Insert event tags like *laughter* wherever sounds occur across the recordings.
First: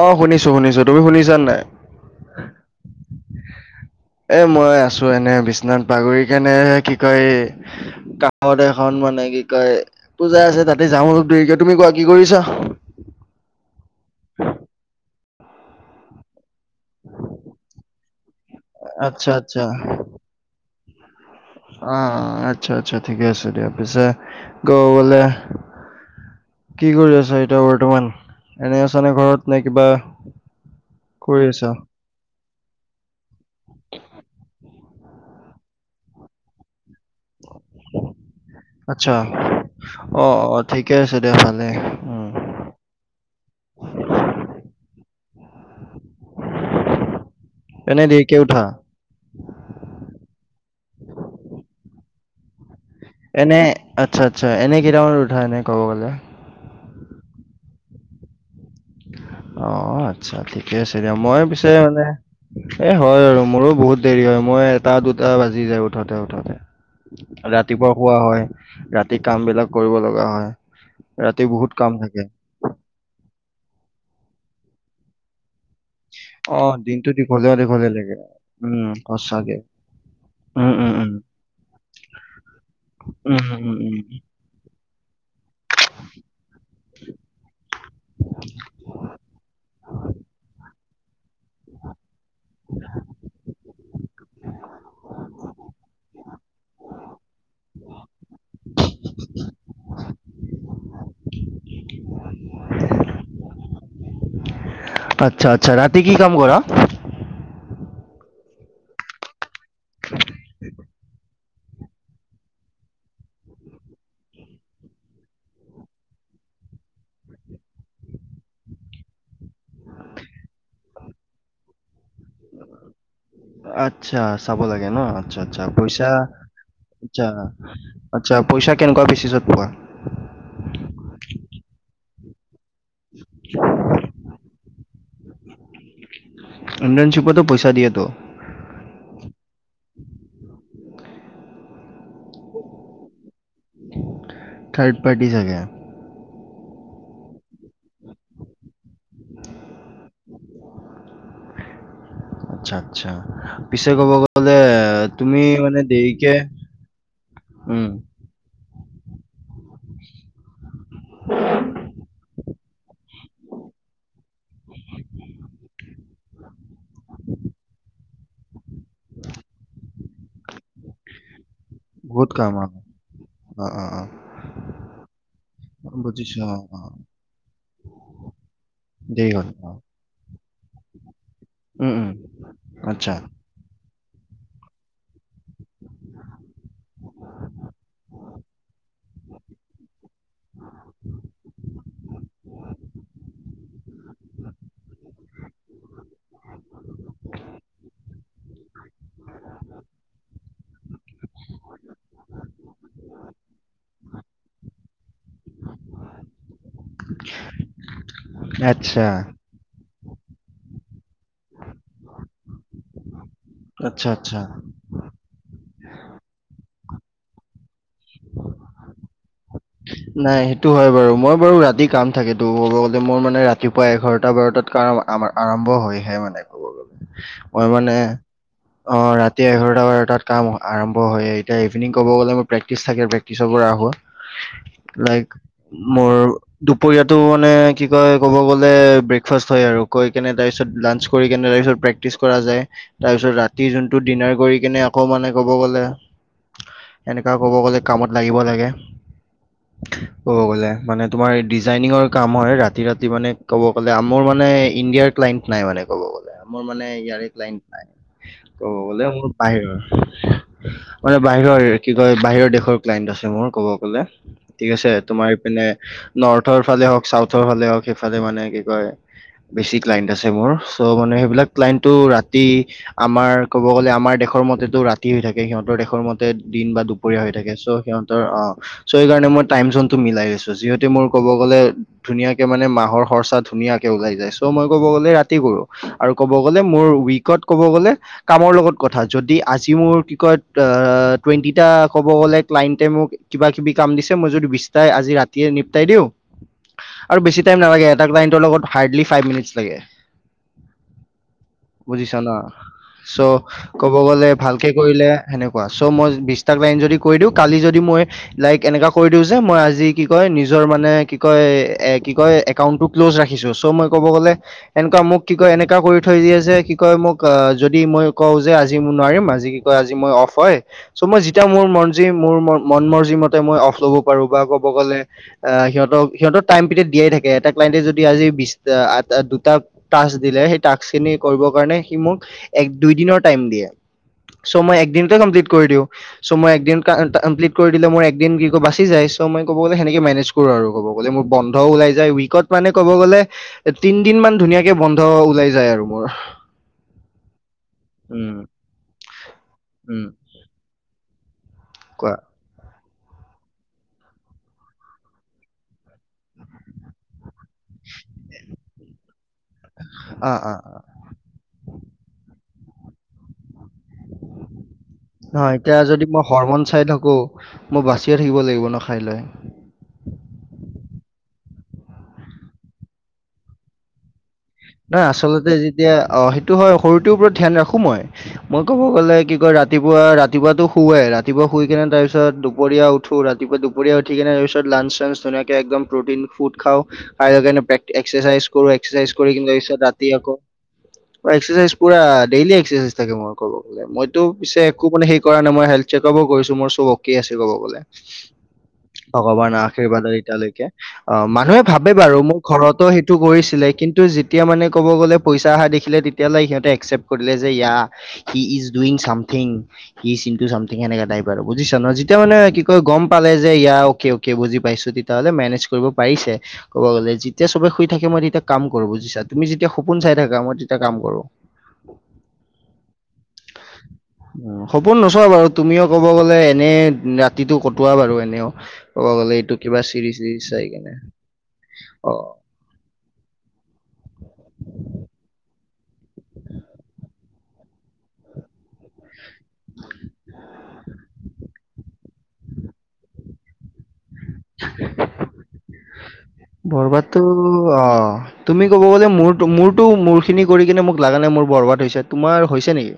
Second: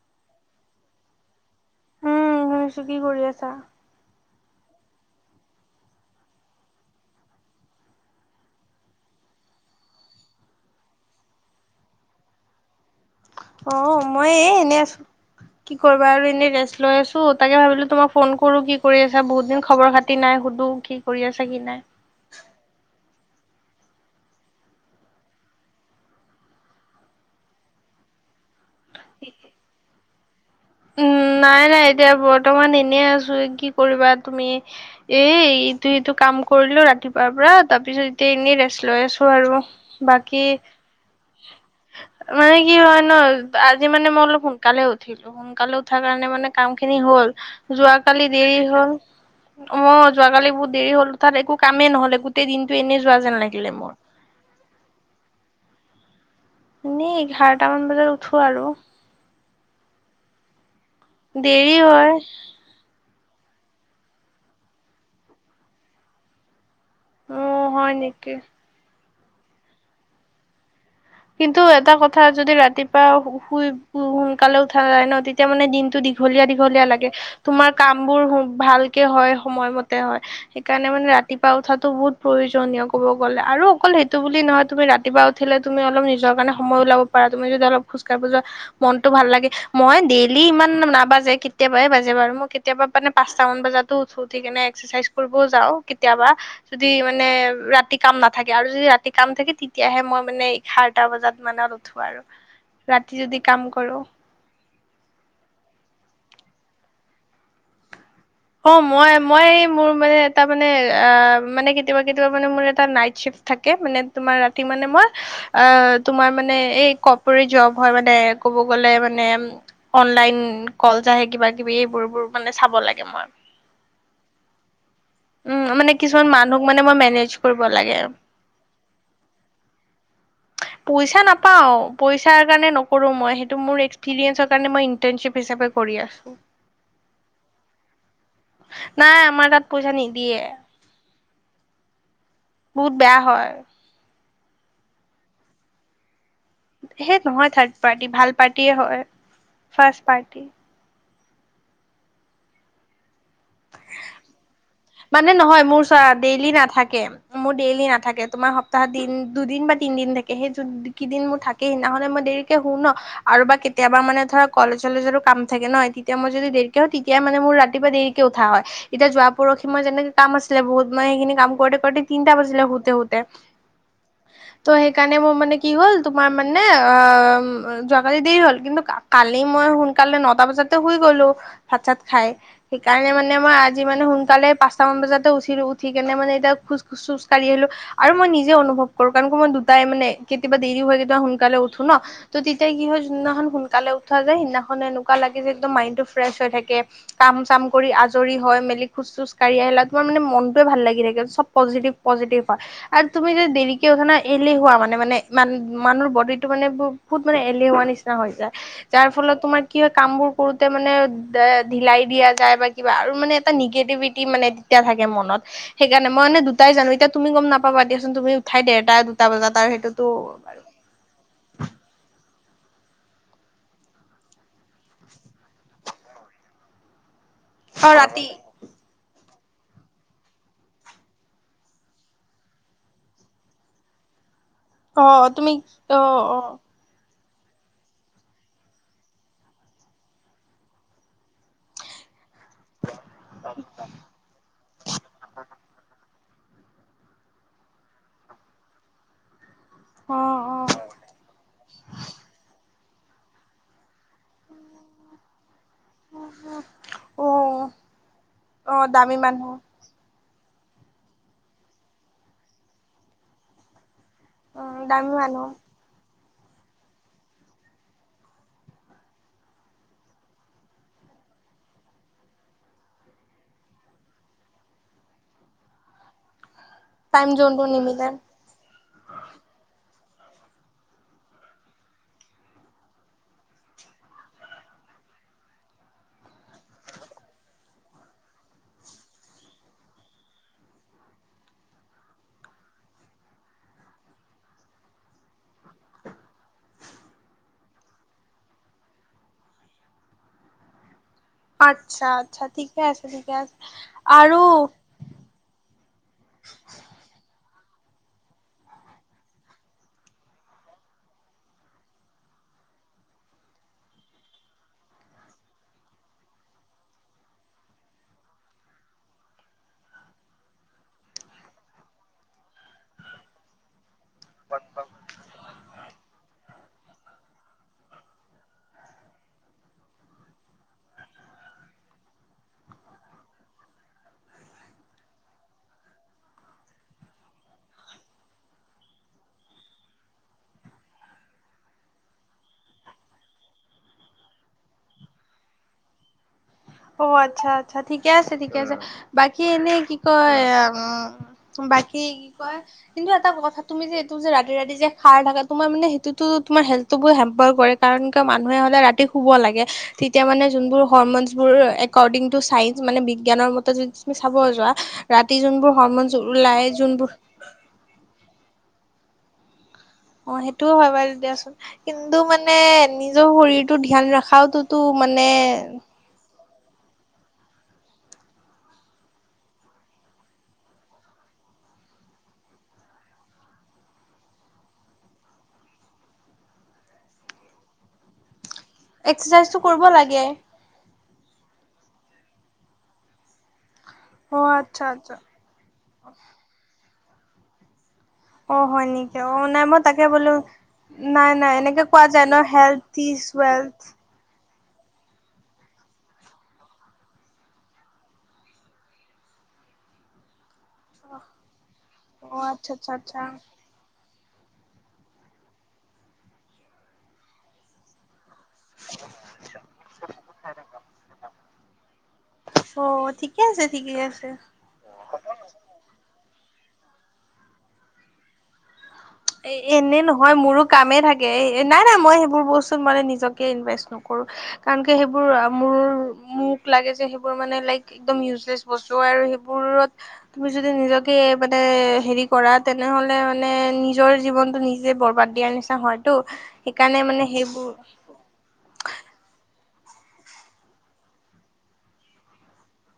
অঁ, শুনিছোঁ শুনিছোঁ। তুমি শুনিছানে নাই? উম শুনিছো, কি কৰি আছা? এ, মই আছোঁ এনে বিচনাত বাগৰি কেনে কি কয়? কাষত এখন মানে কি কয়, পূজা আছে তাতে যাম অলপ দেৰিকৈ। তুমি কোৱা, কি কৰিছা? অঁ, মই এ এনে আছো, কি কৰিবা আৰু? এনে ৰেষ্ট লৈ আছোঁ, তাকে ভাবিলোঁ তোমাক ফোন কৰোঁ। কি কৰি আছা, আচ্ছা বহুত দিন খবৰ-খাতি নাই, সুধো কি কৰি আছা কি নাই আহ, আচ্ছা আচ্ছা, ঠিকে আছে দিয়া। পিছে কৰবালে কি কৰি আছা এতিয়া বৰ্তমান? এনেই আছানে, ঘৰত নে কিবা উম, কৰি নাই আছা নাই, এতিয়া বৰ্তমান এনে আছোঁ। কি কৰিবা তুমি? এই ইটো-হিটো কাম কৰিলোঁ ৰাতিপু তাৰ পৰা তাৰ পিছত এতিয়া এনেই ৰেষ্ট লৈ আচ্ছা আছোঁ। আৰু অ বাকী অ ঠিকে আছে দিয়া ভালে উম মানে কি হয় ন, আজি মানে মই অলপ সোনকালে উঠিলোঁ। সোন কালে উঠা কাৰণে মানে কাম খিনি হল, এনে যোৱাকালি দেৰিকে দেৰি উঠা হ'ল। অঁ, যোৱাকালি বহুত দেৰি হ'ল তাত, একো কামেই নহলে গোটেই দিনটো এনেই যোৱা যেন এনে লাগিলে মোৰ। আচ্ছা আচ্ছা, এনেই কেইটা মানত উঠা? এনেই ক'ব গ'লে। এনেই এঘাৰটা মান বাজত উঠো আৰু। অ আচ্ছা, ঠিকে আছে দিয়া। মই পিছে দেৰি এনে হয়। এ হয় আৰু, মোৰো বহুত দেৰি হয়। মই এটা-দুটা বাজি যায় উঠাতে উঠোতে। অ', ৰাতিপুৱা হয় শুৱা নেকি? হয়, ৰাতি কাম বিলাক কৰিব লগা হয়। ৰাতি কিন্তু বহুত এটা কাম কথা, থাকে। যদি ৰাতিপুৱা শুই সোনকালে উঠা যায় ন, তেতিয়া মানে দিন দীঘলীয়া অ', দীঘলীয়া লাগে, দিনটো দীঘলীয়া তোমাৰ দীঘলীয়া কাম লাগে। বোৰ উম, ভালকে হয়, সঁচাকে। সময়মতে হয়। উম, সেইকাৰণে উম, মানে উম। ৰাতিপুৱা উঠাটো বহুত প্ৰয়োজনীয়, ক'ব গ'লে। উম, আৰু উম, উম, অকল উম। সেইটো বুলি নহয়, তুমি ৰাতিপুৱা উঠিলে তুমি অলপ নিজৰ কাৰণে সময় ওলাব পাৰা, তুমি যদি অলপ খোজ কাঢ়িৱ যোৱা মনটো ভাল লাগে, মই ডেইলি ইমান নাবাজে, কেতিয়াবাহে বাজে বাৰু মই কেতিয়াবা মানে পাঁচটা মান বজাতো উঠোঁ, উঠি কিনে এক্সাৰচাইজ কৰিবও যাওঁ কেতিয়াবা। যদি মানে ৰাতি কাম নাথাকে, আৰু যদি ৰাতি কাম থাকে, তেতিয়াহে মই মানে সাতটা বজাত মানে উঠো আৰু ৰাতি যদি কাম কৰো আচ্ছা আচ্ছা ৰাতি কি কাম কৰা অ মই মই এই মোৰ মানে এটা মানে অ মানে কি কেতিয়াবা কেতিয়াবা মানে মোৰ এটা নাইট শ্বিফ্ট থাকে মানে তোমাৰ ৰাতি মানে মই অ তোমাৰ মানে এই কপৰে জব হয় মানে ক'ব গলে মানে অনলাইন কলজ আহে কিবা কিবি এইবোৰ বোৰ মানে চাব লাগে মই আচ্ছা চাব লাগে ন আচ্ছা আচ্ছা উম মানে পইচা কিছুমান মানুহক মানে মই আচ্ছা মেনেজ কৰিব লাগে আচ্ছা পইচা কেনেকুৱা বেচিছত পোৱা পইচা নাপাও পইচাৰ কাৰণে ন কৰো মই সেইটো মোৰ এক্সপিৰিয়েঞ্চৰ কাৰণে ইণ্টাৰ্ণশ্বিপ হিচাপে কৰিয়া ইন্টানশ্বিপটো পইচা দিয়েটো নাই আমাৰ তাত পইচা নিদিয়ে বহুত বেয়া হয় থাৰ্ড পাৰ্টি চাগে সেই নহয় থাৰ্ড পাৰ্টি ভাল পাৰ্টি হয় ফাষ্ট পাৰ্টি আচ্ছা আচ্ছা পিছে ক'ব গ'লে মানে তুমি নহয় মোৰ চ দেৰিকে ডেইলি নাথাকে মোৰ ডেইলি উম, নাথাকে তোমাৰ সপ্তাহত দিন দুদিন বা তিনদিন থাকে সেই যোন কেইদিন মোৰ থাকে সিদিনাখনে মই দেৰি কে শু ন আৰু বা কেতিয়াবা মানে ধৰা কলেজ চলেজৰো কাম থাকে ন তেতিয়া মই যদি দেৰি তেতিয়া মানে মোৰ ৰাতিপুৱা দেৰি কে উঠা হয় এতিয়া যোৱা পৰসি মই যেনেকে কাম আছিলে বহুত মই সেইখিনি কাম কৰোঁতে ৰাতি বহুত তিনটা কাম বজিলে আৰু। শুওতে শুওতে অ', অ', অ', ত' সেইকাৰণে মোৰ মানে কি হ'ল তোমাৰ মানে অ যোৱাকালি দেৰি হল কিন্তু দেৰি কালি হ'ল মই অ', সোন কালে নটা বজাতে শুই গলো ভাত উম, চাত উম, খাই সেইকাৰণে আচ্ছা, মানে মই আ আজি মানে সোনকালে পাঁচটামান বজাতে উঠিলো উঠি কেনে মানে এতিয়া খোজ খোজকাঢ়ি আহিলোঁ আৰু মই নিজে অনুভৱ কৰো কাৰণ ক মই দুটাই মানে কেতিয়াবা দেৰি হৈ কেতিয়াবা সোনকালে উঠো ন ত' তেতিয়া কি হয় যোনদিনাখন সোনকালে উঠোৱা যায় সেইদিনাখন এনেকুৱা লাগে যে একদম মাইণ্ডটো ফ্ৰেছ হৈ থাকে কাম চাম কৰি আজৰি হয় মেলি খোজ চোজ কঢ়ি আহিলা তোমাৰ মানে মনটোয়ে ভাল লাগি থাকে চব পজিটিভ পজিটিভ হয় আৰু তুমি যে দেৰিকে উঠা না এলেহুৱা মানে মানে মান মানুৰ বডীটো মানে বহুত মানে এলেহুৱা নিচিনা হৈ যায় আচ্ছা, যাৰ ফলত তোমাৰ কি হয় কামবোৰ কৰোঁতে মানে ঢিলাই দিয়া যায় বা কিবা আৰু মানে এটা আচ্ছা, নিগেটিভিটি আচ্ছা। মানে তেতিয়া থাকে মনত সেইকাৰণে মই দুটাই জানো এতিয়া তুমি গম নাপাবা দিয়াচোন তুমি উঠাই দেৰটা দুটা বজাত আৰু সেইটোতো নাই সেইটো হয় বাৰু মই বাৰু ৰাতি কাম থাকেতো ক'ব গ'লে মোৰ মানে ৰাতিপুৱাই এঘাৰটা বাৰটাত কাম আৰম্ভ হয়হে মানে ক'ব গ'লে মই অ মানে ৰাতি অ ৰাতি এঘাৰটা বাৰটাত কাম আৰম্ভ হয়ে এতিয়া ইভিনিং ক'ব গ'লে মোৰ প্ৰেক্টিচ থাকে প্ৰক্টিছৰ পৰা অ হোৱা লাইক তুমি অ মোৰ অ দুপ দুপৰীয়াটো মানে কি কয় ক'ব গ'লে ব্ৰেকফাষ্ট হয় আৰু কৈ কেনে তাৰপিছত লাঞ্চ কৰি কেনে তাৰপিছত প্ৰেক প্ৰেক্টিছ কৰা যায় তাৰপিছত ৰাতি যোনটো ডিনাৰ কৰি কিনে আকৌ মানে ক'ব গ'লে এনেকুৱা ক'ব গ'লে কামত লাগিব লাগে অ ক'ব গ'লে মানে তোমাৰ ডিজাইনিঙৰ কাম হয় ৰাতি ৰাতি মানে ক'ব গ'লে আমোৰ মানে ইণ্ডিয়াৰ ক্লাইণ্ট নাই মানে ক'ব গলে মোৰ মানে অ ইয়াৰে অ ক্লাইন্ত নাই অ ক'ব গলে দামী মোৰ মানুহ বাহিৰৰ মানে বাহিৰৰ কি কয় বাহিৰৰ দেশৰ ক্লাইণ্ট আছে মোৰ ক'ব গ'লে ঠিক উ আছে দামী তোমাৰ মানুহ ইপিনে নৰ্থৰ ফালে হওক চাউথৰ ফালে হওক সেইফালে মানে কি কয় বেছি ক্লাইণ্ট আছে মোৰ চ' মানে সেইবিলাক ক্লাইনটো ৰাতি আমাৰ ক'ব গ'লে আমাৰ দেশৰ মতেতো ৰাতি হৈ থাকে সিহতৰ দেশৰ মতে দিন বা দু দূপৰিয়া টাইম হৈ থাকে জোনটো চ নিমিলে সিহতৰ অহ চ সেই কাৰণে মই টাইম যোনটো মিলাই লৈছো যিহেতো মোৰ কব গলে ধুনীয়াকে মানে মাহৰ খৰচা ধুনীয়াকে ওলাই যায় চ মই কব গ'লে ৰাতি কৰো আৰু কব গ'লে মোৰ উইকত কব গ'লে কামৰ লগত কথা যদি আজি মোৰ কি কয় আ টুৱেণ্টিটা ক'ব গ'লে ক্লাইণ্টে মোক কিবা কিবি কাম দিছে মই যদি বিচতাই আজি ৰাতিয়ে নিপটাই দিওঁ আৰু বেছি টাইম নালাগে এটা ক্লাইণ্টৰ লগত হাৰ্ডলি ফাইভ মিনটছ লাগে আচ্ছা বুজিছা ন আচ্ছা ঠিকে আছে ঠিকে চ' আছে ক'ব গ'লে আৰু ভালকে কৰিলে সেনেকুৱা চ মই বিশটা ক্লাইণ্ট যদি কৰি দিওঁ কালি যদি মই লাইক এনেকা কৰি দিওঁ যে মই আজি কি কয় নিজৰ মানে কি কয় এ কি কয় একাউন্টটো ক্ল'জ ৰাখিছো চ মই কব গ'লে এনেকুৱা মোক কি কয় এনেকা কৰি থৈ দিয়ে যে কি কয় মোক আহ যদি মই কওঁ যে আজি মোৰ নোৱাৰিম আজি আজি মই অফ হয় চ মই যেতিয়া মোৰ মৰজি মোৰ মন মৰজি মতে মই অফ ল'ব পাৰো বা কব গ'লে আহ সিহঁতক সিহঁতৰ টাইম পিৰিয়ড দিয়াই থাকে ক্লাইণ্টে যদি আজি বিশ আ দুটা টাক্স দিলে সেই টাক্স খিনি কৰিবৰ কাৰণে সি মোক এক দুই দিনৰ টাইম দিয়ে চ মই একদিনতে কমপ্লিট কৰি দিওঁ চ মই একদিন *unintelligible* কৰি দিলে মোৰ একদিন কি কয় বাচি যায় চ মই ক'ব গ'লে সেনেকে মেনেজ কৰোঁ আৰু ক'ব গ'লে মোৰ বন্ধ ওলাই যায় উইকত মানে ক'ব গ'লে তিনদিন মান ধুনীয়াকে বন্ধ ওলাই যায় আৰু মোৰ অ আচ্ছা আচ্ছা ঠিকে আছে উম ঠিকে আছে বাকী এনে কি উম কয় আ বাকী কোৱা কি কয় কিন্তু এটা কথা তুমি যে এইটো যে ৰাতি ৰাতি যে খাই থাকা তোমাৰ মানে সেইটোতো তোমাৰ হেল্থটো হেম্পাৰ কৰে কাৰণ কিয় মানুহে সদায় ৰাতি শুব লাগে তেতিয়া অ মানে অ যোনবোৰ হ'ৰমন বোৰ একৰ্ডিং টু চাইন্স মানে বিজ্ঞানৰ মতে যদি তুমি চাব যোৱা ৰাতি নহয় যোনবোৰ এতিয়া যদি হ'ৰমনছ মই হৰমন ওলাই চাই যোনবোৰ থাকো মই বাচিয়ে থাকিব লাগিব ন খাই লৈ অ সেইটোও হয় বাৰু দিয়াচোন কিন্তু মানে নিজৰ শৰীৰটো ধ্যান ৰখাওটো নহয় আচলতে যেতিয়া অ সেইটো হয় শৰীৰটোৰ ওপৰত ধ্যান ৰাখো মই মই ক'ব গ'লে কি কয় ৰাতিপুৱা ৰাতিপুৱাতো শুৱে ৰাতিপুৱা শুই কিনে তাৰপিছত দুপৰীয়া উ উঠো ৰাতিপুৱা দুপৰীয়া উঠি কিনে তাৰপিছত লাঞ্চ চাঞ্চ ধুনীয়াক একদম প্ৰ'টিন ফুড খাওঁ আৰু সেইকাৰণে এক্সাৰচাইজ কৰো এক্সাৰচাইজ কৰি এক্সাৰচাইজটো কেনি কৰিব ৰাতি লাগে। আকৌ এক্সাচাইজ পোৰা দেইলী এক্সাৰচাইজ থাকে মোৰ কব গ'লে মইতো অ পিছে আচ্ছা একো মানে আচ্ছা হেৰি কৰা মই হেল্থ চেকআপো কৰিছো মোৰ চব অকে আছে ক'ব গলে অ হয় নেকি অ ভগৱানৰ নাই মই আশীৰ্বাদ তাকে বোলো এতিয়ালৈকে অ নাই নাই মানুহে এনেকে ভাবে কোৱা বাৰু যায় মোক ন ঘৰত ত হেল্থ সেইটো ইজ কৰিছিলে ৱেল্থ। কিন্তু যেতিয়া মানে কব গলে পইচা অহা দেখিলে তেতিয়ালে সিহঁতে একচেপ্ট কৰিলে যে ইয়া he is doing something he ইচ *unintelligible* ঠিক সেনেকা টাইপ আৰু বুজিছা ন যেতিয়া অ মানে কি আচ্ছা কয় আচ্ছা গম আচ্ছা পালে যে ইয়া অকে অকে বুজি পাইছো তেতিয়া হ'লে মেনেজ কৰিব পাৰিছে ক'ব গলে যেতিয়া চবে শুই থাকে মই তেতিয়া কাম কৰো বুজিছা তুমি যেতিয়া সপোন চাই থাকা মই তেতিয়া কাম কৰো অ ঠিকে আছে ঠিকে আছে সপোন নোচোৱা বাৰু তুমিও ক'ব গলে এনে ৰাতিটো কটোৱা বাৰু এনেও ক'ব গ'লে এ এইটো কিবা এনে চিৰি নহয় চিৰি মোৰো চাই কেনে কামেই থাকে এ নাই নাই মই অ সেইবোৰ বস্তু তো মানে নিজকে ইনভেষ্ট নকৰো কাৰণ কিয় সেইবোৰ মোৰ মোক লাগে যে, মানে লাইক একদম ইউজলেচ বস্তু হয় আৰু সেইবোৰত, তুমি যদি নিজকে মানে হেৰি কৰা তেনেহলে মানে নি, নিজৰ জীৱনটো নিজে বৰবাদ দিয়াৰ নিচিনা হয়তো সেইকাৰণে বৰবাদটো মানে সেইবোৰ, অ তুমি ক'ব গ'লে মোৰতো মোৰতো মোৰখিনি কৰি কিনে মোক লাগা নাই মোৰ বৰবাদ হৈছে তোমাৰ হৈছে নেকি।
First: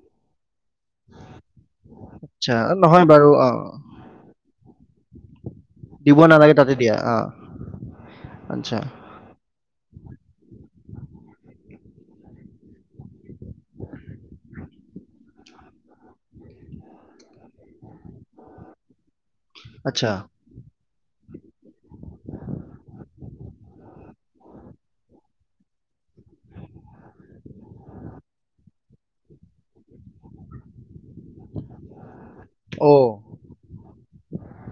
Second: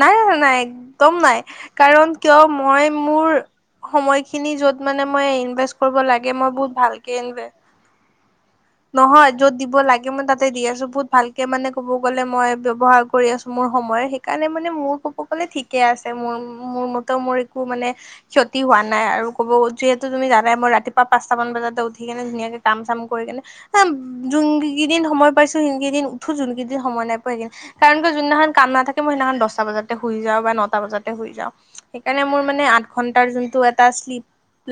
নাই নাই নাই একদম নাই কাৰণ কিয় আচ্ছা মই নহয় বাৰু মোৰ, অ সময়খিনি য'ত মানে মই ইনভেষ্ট কৰিব দিব লাগে মই নালাগে তাতে বহুত দিয়া ভালকে অ ইনভেষ্ট, আচ্ছা, নহয় য'ত দিব লাগে মই তাতে দি আছো বহুত ভালকে মানে ক'ব গ'লে মই ব্যৱহাৰ কৰি আছো মোৰ সময়, কাৰণে মানে মোৰ কব গলে ঠিকে আছে মোৰ মোৰ মতে মোৰ একো মানে, ক্ষতি হোৱা নাই আৰু ক'ব যিহেতু আচ্ছা তুমি ৰা মই ৰাতিপুৱা পাঁচটা মান বজাতে উঠি কেনে ধুনীয়াকে কাম চাম কৰি কেনে, যোন কেইদিন সময় পাইছো সেই কেইদিন উঠো যোন কেইদিন সময় নাইপোৱা সেইকেইদিন, কাৰণ কিয় যোনদিনাখন কাম নাথাকে, মই সেইদিনাখন দহটা বজাতে শুই যাওঁ বা নটা বজাতে শুই যাওঁ সেইকাৰণে মোৰ মানে আঠ অ ঘন্টাৰ যোনটো, টা শ্লিপ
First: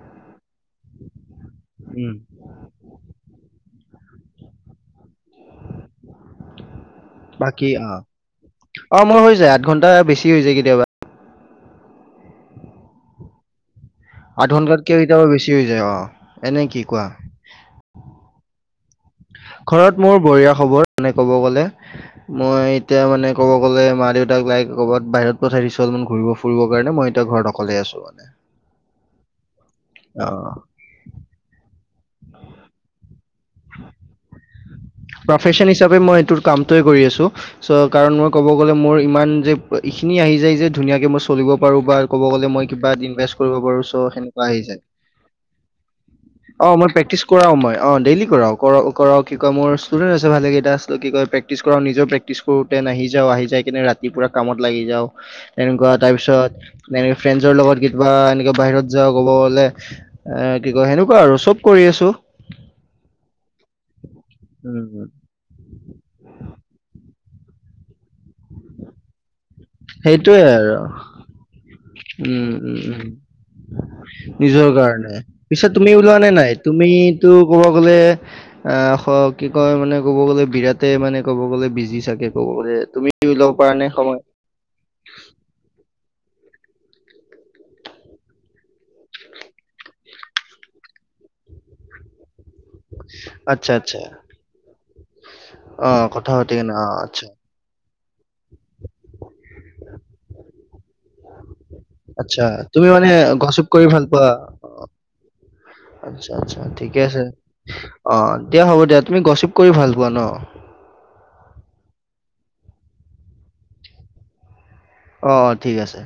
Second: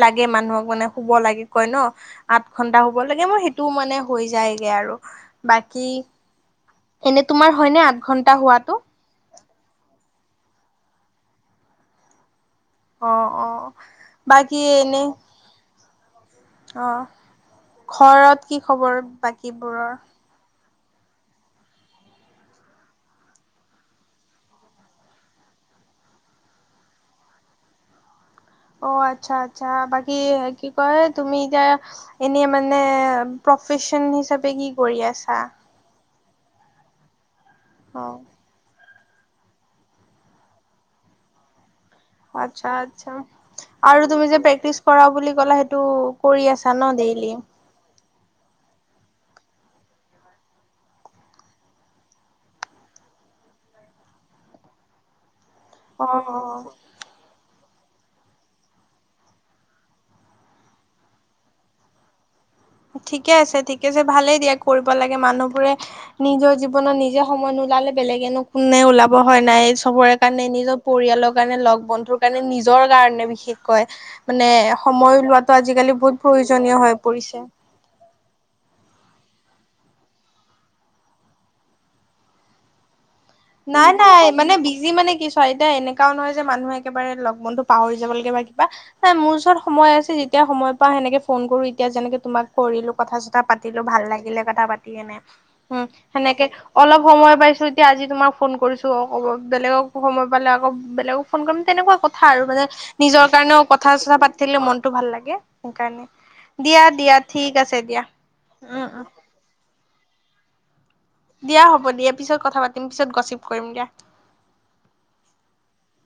লাগে মানুহক মানে শুব লাগে কয় ন উম আঠ ঘন্টা শুব লাগে মোৰ সেইটোও মানে হৈ যায়গে আৰু বাকী এনে তোমাৰ বাকী হয় নে অ আঠ ঘন্টা শুৱাটো, অ মোৰ হৈ যায় আঠ ঘণ্টা বেছি হৈ যায় কেতিয়াবা। অ অ, আঠ বাকী ঘণ্টাতকৈ এনে এটাব বেছি হৈ যায় অঁ এনেই কি অ কোৱা। ঘৰত কি খবৰ। বাকীবোৰৰ ঘৰত মোৰ বঢ়িয়া খবৰ মানে ক'ব গলে। মই এতিয়া মানে ক'ব গ'লে মা দেউতাক লাইক ক'ৰবাত বাহিৰত পঠাই দিছো অলপমান ঘূৰিব, ফুৰিবৰ কাৰণে মই এতিয়া ঘৰত অকলে আছো মানে। অ আচ্ছা আচ্ছা বাকী অ কি কয় তুমি এতিয়া এনে মানে, প্ৰফেচন হিচাপে কি। কৰি আছা প্ৰফেচন হিচাপে মই এইটো কামটোৱে কৰি আছোঁ ছ অ কাৰণ মই ক'ব, গলে মোৰ ইমান যে এইখিনি আহি যায় যে ধুনীয়াকে মই চলিব পাৰো বা, ক'ব গ'লে মই আচ্ছা কিবা এ আচ্ছা ইনভেষ্ট কৰিব পাৰো ছ আৰু তুমি যে সেনেকুৱা আহি প্ৰেক্টিচ যায়। কৰা বুলি ক'লা সেইটো কৰি অ আছা ন মই প্ৰেক্টিচ ডেইলি কৰাও মই অ ডেইলি কৰাও কৰ কৰাও কি, ক মোৰ ষ্টডেণ্ট হৈছে ভালেকেইটা কি প্ৰেক্টিছ কৰাওঁ নিজৰ প্ৰেকটিছ কৰোঁতে আহি যাওঁ আহি যায় কেনে ৰাতি, পুৰা কামত লাগি যাওঁ তেনেকুৱা অ তাৰ পিছত, অ এক ফ্ৰেণ্ডছৰ লগত কেতিাবা এনেকে বাহিৰত যাওঁ ক'ব গ'লে। এ কি কয় সেনেকুৱা আৰু চব কৰি আছো। ঠিকে আছে ঠিকে আছে ভালেই দিয়া কৰিব উম, লাগে মানুহবোৰে। নিজৰ জীৱনত নিজে সময় নোলালে বেলেগেনো কোনে ওলাব। হয় নাই চবৰে সেইটোৱে কাৰণে আৰু নিজৰ পৰিয়ালৰ কাৰণে লগ বন্ধুৰ কাৰণে উম উম নিজৰ উম কাৰণে বিশেষ, কয় মানে নিজৰ কাৰণে সময় উওলাটো পিছে আজিকালি বহুত প্ৰয়োজনীয় হৈ পৰিছে। বোলে, আহ কি কয় মানে ক'ব গলে বিৰাটে মানে ক'ব গলে বিজি চাগে কব গলে তুমি। উলাব পৰা নাই সময় মানে বিজি মানে কি চোৱা এতিয়া এনেকাও নহয় যে মানুহে একেবাৰে লগ বন্ধু পাহৰি যাব লাগে বা কিবা। নাই মোৰ ওচৰত সময় আছে যেতিয়া সময় পা সেনেকে ফোন কৰো এতিয়া যেনেকে তোমাক, কৰিলো কথা চথা আচ্ছা পাতিলো আচ্ছা ভাল লাগিলে কথা পাতি কিনে। উম অ কথা সেনেকে পাতি কিনে অ অলপ আচ্ছা সময় পাইছো এতিয়া আজি তোমাক ফোন কৰিছোঁ। অ অ বেলেগক সময় পালে আকৌ বেলেগক ফোন কৰিম। তেনেকুৱা কথা আৰু আচ্ছা মানে তুমি নিজৰ কাৰণেও গচিপ কৰি ভাল কথা-চথা পোৱা পাতিলে মনটো ভাল লাগে। সেইকাৰণে আচ্ছা আচ্ছা দিয়া ঠিকে দিয়া আছে। ঠিক আছে দিয়া অ দিয়া হ'ব দিয়া। তুমি গচিপ কৰি ভাল পোৱা নো? দিয়া হ'ব দিয়া, পিছত কথা পাতিম, পিছত গচিপ কৰিম দিয়া। অ অ ঠিক আছে।